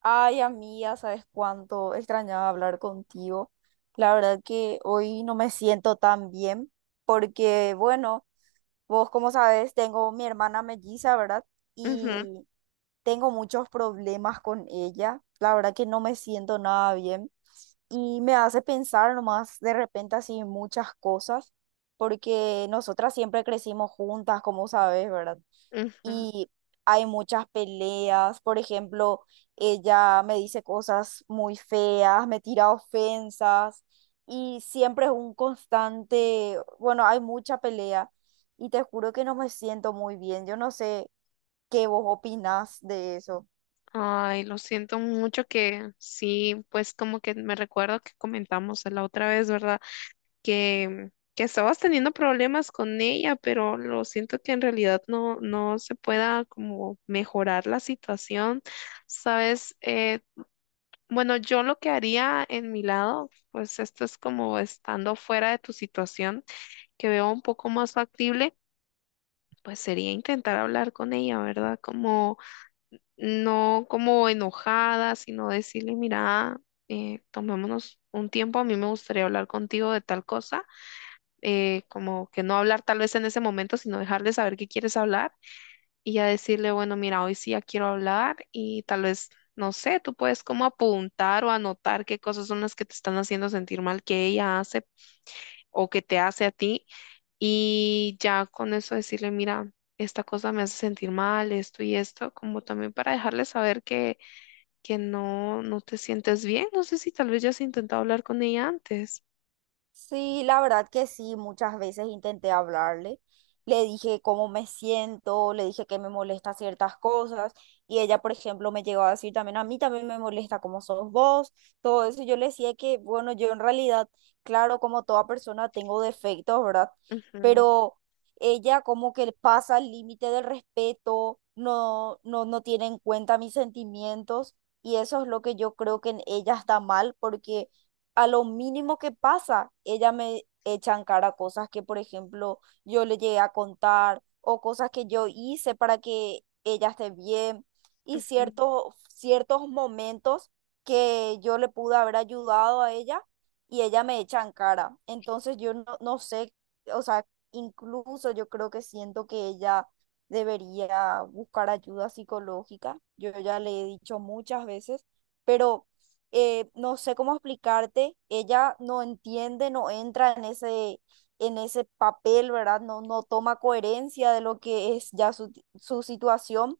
Ay, amiga, ¿sabes cuánto extrañaba hablar contigo? La verdad que hoy no me siento tan bien porque, bueno, vos como sabes, tengo mi hermana melliza, ¿verdad? Ujú, Y tengo muchos problemas con ella. La verdad que no me siento nada bien y me hace pensar nomás de repente así muchas cosas porque nosotras siempre crecimos juntas, como sabes, ¿verdad? ujú. Y hay muchas peleas. Por ejemplo, ella me dice cosas muy feas, me tira ofensas y siempre es un constante, bueno, hay mucha pelea y te juro que no me siento muy bien. Yo no sé qué vos opinás de eso. Ay, lo siento mucho que sí, pues como que me recuerdo que comentamos la otra vez, ¿verdad? Que estabas teniendo problemas con ella, pero lo siento que en realidad no se pueda como mejorar la situación, ¿sabes? Bueno, yo lo que haría en mi lado, pues esto es como estando fuera de tu situación, que veo un poco más factible, pues sería intentar hablar con ella, ¿verdad? Como no como enojada, sino decirle, mira, tomémonos un tiempo, a mí me gustaría hablar contigo de tal cosa, como que no hablar tal vez en ese momento, sino dejarle saber que quieres hablar y ya decirle, bueno, mira, hoy sí ya quiero hablar y tal vez, no sé, tú puedes como apuntar o anotar qué cosas son las que te están haciendo sentir mal que ella hace o que te hace a ti y ya con eso decirle, mira. Esta cosa me hace sentir mal, esto y esto, como también para dejarle saber que, que no te sientes bien. No sé si tal vez ya has intentado hablar con ella antes. Sí, la verdad que sí, muchas veces intenté hablarle. Le dije cómo me siento, le dije que me molesta ciertas cosas y ella, por ejemplo, me llegó a decir también, a mí también me molesta cómo sos vos, todo eso. Yo le decía que, bueno, yo en realidad, claro, como toda persona tengo defectos, ¿verdad? Ujú, Pero ella como que pasa el límite del respeto, no tiene en cuenta mis sentimientos y eso es lo que yo creo que en ella está mal porque a lo mínimo que pasa, ella me echa en cara cosas que, por ejemplo, yo le llegué a contar o cosas que yo hice para que ella esté bien y ujú, ciertos momentos que yo le pude haber ayudado a ella y ella me echa en cara. Entonces yo no sé, o sea, incluso yo creo que siento que ella debería buscar ayuda psicológica. Yo ya le he dicho muchas veces, pero no sé cómo explicarte, ella no entiende, no entra en ese papel, ¿verdad? No, no toma coherencia de lo que es ya su situación.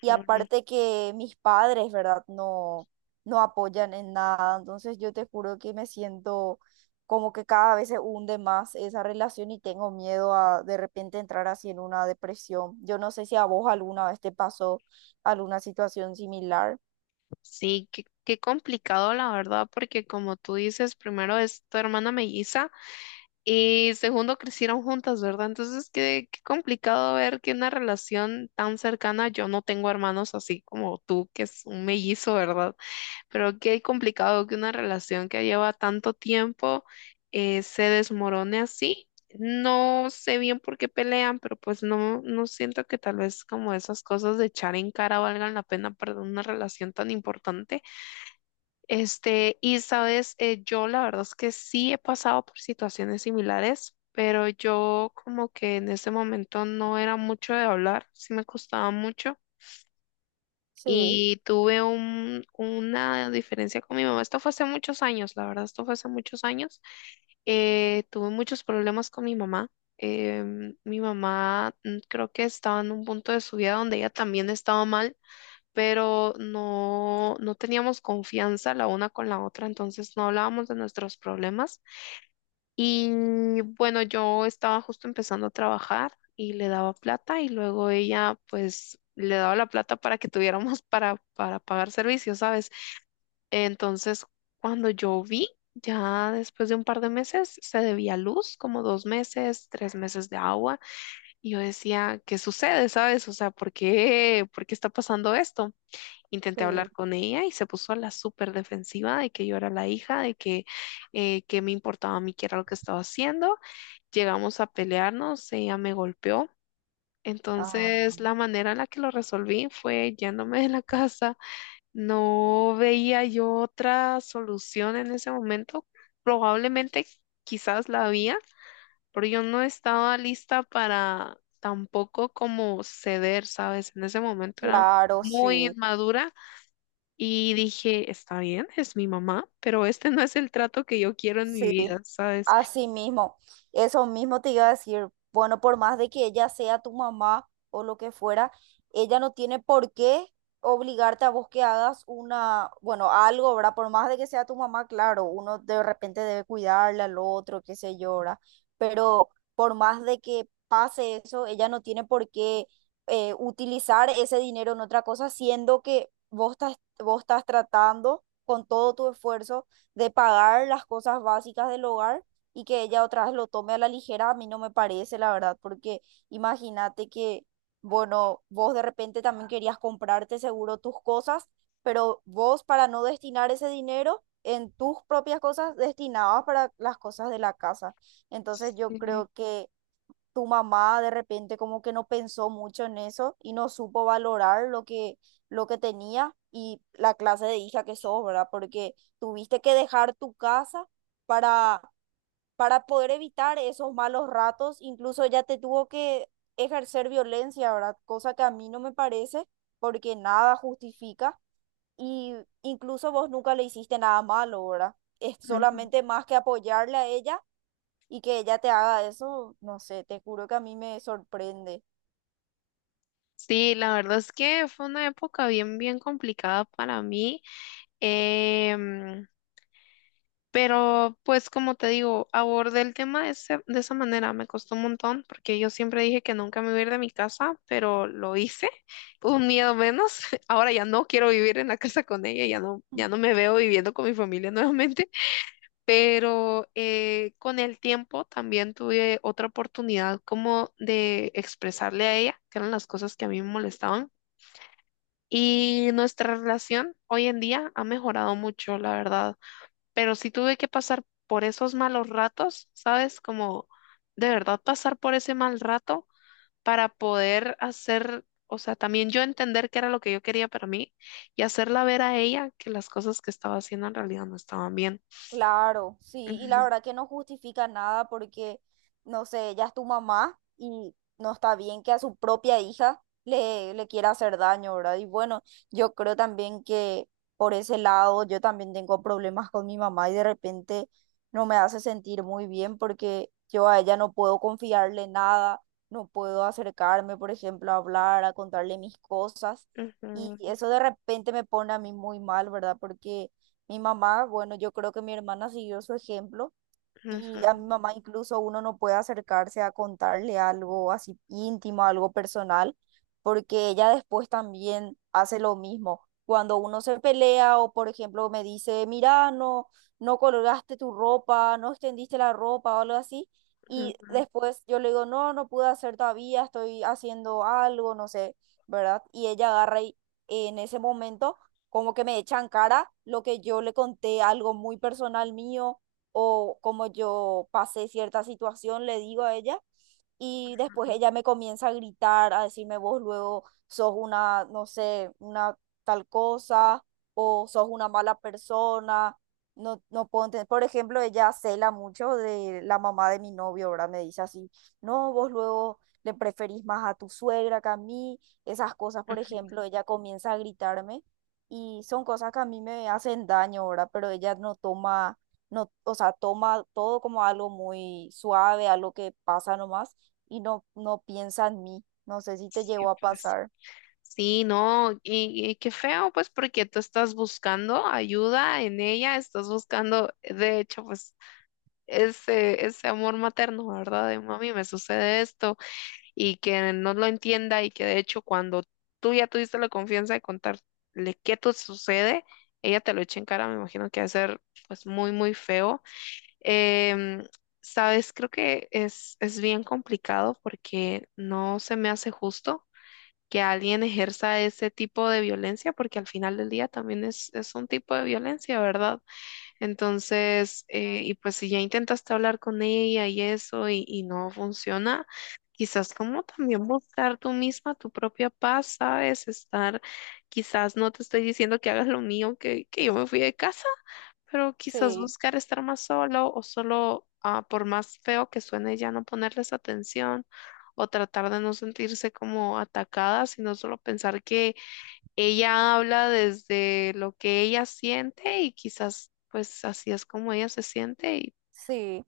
Y aparte que mis padres, ¿verdad? No, no apoyan en nada. Entonces yo te juro que me siento como que cada vez se hunde más esa relación y tengo miedo a de repente entrar así en una depresión. Yo no sé si a vos alguna vez te pasó alguna situación similar. Sí, qué complicado la verdad, porque como tú dices, primero es tu hermana melliza y segundo crecieron juntas, ¿verdad? Entonces, qué complicado ver que una relación tan cercana, yo no tengo hermanos así como tú, que es un mellizo, ¿verdad? Creo que es complicado que una relación que lleva tanto tiempo se desmorone así. No sé bien por qué pelean, pero pues no siento que tal vez como esas cosas de echar en cara valgan la pena para una relación tan importante. Este, y sabes, Yo la verdad es que sí he pasado por situaciones similares, pero yo como que en ese momento no era mucho de hablar, sí me costaba mucho. Sí, Y tuve una diferencia con mi mamá. Esto fue hace muchos años, la verdad, esto fue hace muchos años. Tuve muchos problemas con mi mamá. Mi mamá creo que estaba en un punto de su vida donde ella también estaba mal, pero no teníamos confianza la una con la otra, entonces no hablábamos de nuestros problemas. Y bueno, yo estaba justo empezando a trabajar y le daba plata y luego ella pues le daba la plata para que tuviéramos para pagar servicios, ¿sabes? Entonces, cuando yo vi, ya después de un par de meses, se debía luz, como dos meses, tres meses de agua, y yo decía, ¿qué sucede?, ¿sabes? O sea, ¿por qué está pasando esto? Intenté sí. hablar con ella y se puso a la súper defensiva de que yo era la hija, que me importaba a mí qué era lo que estaba haciendo. Llegamos a pelearnos, ella me golpeó. Ajá. Entonces, la manera en la que lo resolví fue yéndome de la casa. No veía yo otra solución en ese momento. Probablemente quizás la había, pero yo no estaba lista para tampoco como ceder, ¿sabes? En ese momento era Claro, muy sí, inmadura y dije, está bien, es mi mamá, pero este no es el trato que yo quiero en mi sí, vida, ¿sabes? así mismo. Eso mismo te iba a decir. Bueno, por más de que ella sea tu mamá o lo que fuera, ella no tiene por qué obligarte a vos que hagas una, bueno, algo, ¿verdad? Por más de que sea tu mamá, claro, uno de repente debe cuidarle al otro, qué sé yo, ¿verdad? Pero por más de que pase eso, ella no tiene por qué utilizar ese dinero en otra cosa, siendo que vos estás tratando con todo tu esfuerzo de pagar las cosas básicas del hogar y que ella otra vez lo tome a la ligera, a mí no me parece, la verdad, porque imagínate que, bueno, vos de repente también querías comprarte seguro tus cosas, pero vos para no destinar ese dinero en tus propias cosas, destinabas para las cosas de la casa. Entonces yo Sí. creo que tu mamá de repente como que no pensó mucho en eso y no supo valorar lo que tenía y la clase de hija que sos, ¿verdad? Porque tuviste que dejar tu casa para, para poder evitar esos malos ratos, incluso ya te tuvo que ejercer violencia, ¿verdad? Cosa que a mí no me parece porque nada justifica y incluso vos nunca le hiciste nada malo, ¿verdad? Es solamente más que apoyarle a ella y que ella te haga eso, no sé, te juro que a mí me sorprende. Sí, la verdad es que fue una época bien, bien complicada para mí, em, pero pues como te digo, abordé el tema de esa manera, me costó un montón porque yo siempre dije que nunca me iba a ir de mi casa, pero lo hice, un miedo menos, ahora ya no quiero vivir en la casa con ella, ya no, ya no me veo viviendo con mi familia nuevamente, pero con el tiempo también tuve otra oportunidad como de expresarle a ella que eran las cosas que a mí me molestaban. Y nuestra relación hoy en día ha mejorado mucho, la verdad. Pero sí tuve que pasar por esos malos ratos, ¿sabes? Como de verdad pasar por ese mal rato para poder hacer, o sea, también yo entender qué era lo que yo quería para mí y hacerla ver a ella que las cosas que estaba haciendo en realidad no estaban bien. Claro, sí, y Ujú, la verdad que no justifica nada porque, no sé, ya es tu mamá y no está bien que a su propia hija le quiera hacer daño, ¿verdad? Y bueno, yo creo también que por ese lado yo también tengo problemas con mi mamá y de repente no me hace sentir muy bien porque yo a ella no puedo confiarle nada, no puedo acercarme, por ejemplo, a hablar, a contarle mis cosas y ujú, eso de repente me pone a mí muy mal, ¿verdad? Porque mi mamá, bueno, yo creo que mi hermana siguió su ejemplo. ujú, Y a mi mamá incluso uno no puede acercarse a contarle algo así íntimo, algo personal, porque ella después también hace lo mismo. Cuando uno se pelea o, por ejemplo, me dice, mira, no, no colgaste tu ropa, no extendiste la ropa o algo así, y ujú, después yo le digo, no, no pude hacer todavía, estoy haciendo algo, no sé, ¿verdad? Y ella agarra y en ese momento como que me echa en cara lo que yo le conté, algo muy personal mío o como yo pasé cierta situación, le digo a ella y después ella me comienza a gritar, a decirme vos luego sos una, no sé, una tal cosa o sos una mala persona. No, no puedo entender. Por ejemplo, ella cela mucho de la mamá de mi novio, ¿verdad? Me dice así, no, vos luego le preferís más a tu suegra que a mí. Esas cosas, por ujú. ejemplo, ella comienza a gritarme y son cosas que a mí me hacen daño, ¿verdad? Pero ella no toma, no, o sea, toma todo como algo muy suave, algo que pasa nomás y no, no piensa en mí. No sé si te Sí, llegó a pues. pasar. Sí, no, y qué feo, pues, porque tú estás buscando ayuda en ella, estás buscando, de hecho, pues, ese amor materno, ¿verdad? De mami, me sucede esto, y que no lo entienda, y que de hecho, cuando tú ya tuviste la confianza de contarle qué te sucede, ella te lo echa en cara, me imagino que va a ser, pues, muy, muy feo. Em, sabes, creo que es bien complicado porque no se me hace justo que alguien ejerza ese tipo de violencia, porque al final del día también es un tipo de violencia, ¿verdad? Entonces, y pues si ya intentaste hablar con ella y eso y no funciona, quizás como también buscar tú misma tu propia paz, ¿sabes? Estar, quizás no te estoy diciendo que hagas lo mío, que yo me fui de casa, pero quizás Sí, buscar estar más solo o solo, ah, por más feo que suene, ya no ponerles atención o tratar de no sentirse como atacada, sino solo pensar que ella habla desde lo que ella siente y quizás pues así es como ella se siente y sí.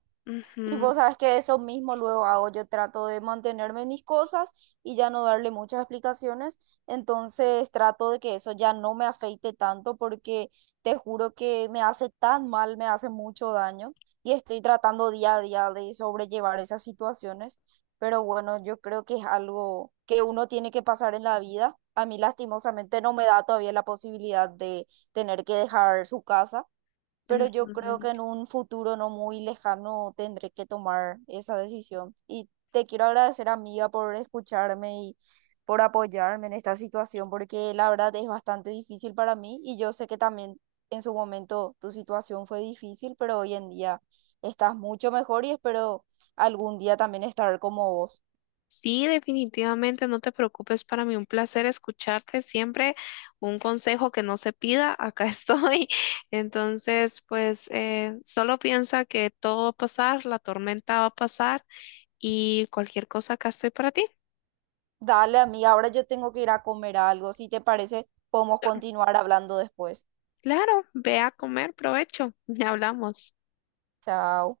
Y ujú, vos sabes que eso mismo luego hago, yo trato de mantenerme en mis cosas y ya no darle muchas explicaciones, entonces trato de que eso ya no me afeite tanto porque te juro que me hace tan mal, me hace mucho daño y estoy tratando día a día de sobrellevar esas situaciones, pero bueno, yo creo que es algo que uno tiene que pasar en la vida. A mí lastimosamente no me da todavía la posibilidad de tener que dejar su casa pero yo creo que ujú. en un futuro no muy lejano tendré que tomar esa decisión. Y te quiero agradecer, amiga, por escucharme y por apoyarme en esta situación, porque la verdad es bastante difícil para mí y yo sé que también en su momento tu situación fue difícil, pero hoy en día estás mucho mejor y espero algún día también estar como vos. Sí, definitivamente no te preocupes, para mí un placer escucharte siempre, un consejo que no se pida, acá estoy. Entonces, pues solo piensa que todo va a pasar, la tormenta va a pasar y cualquier cosa acá estoy para ti. Dale, amiga, ahora yo tengo que ir a comer algo. Si te parece, podemos continuar hablando después. Claro, ve a comer, provecho, ya hablamos. Chao.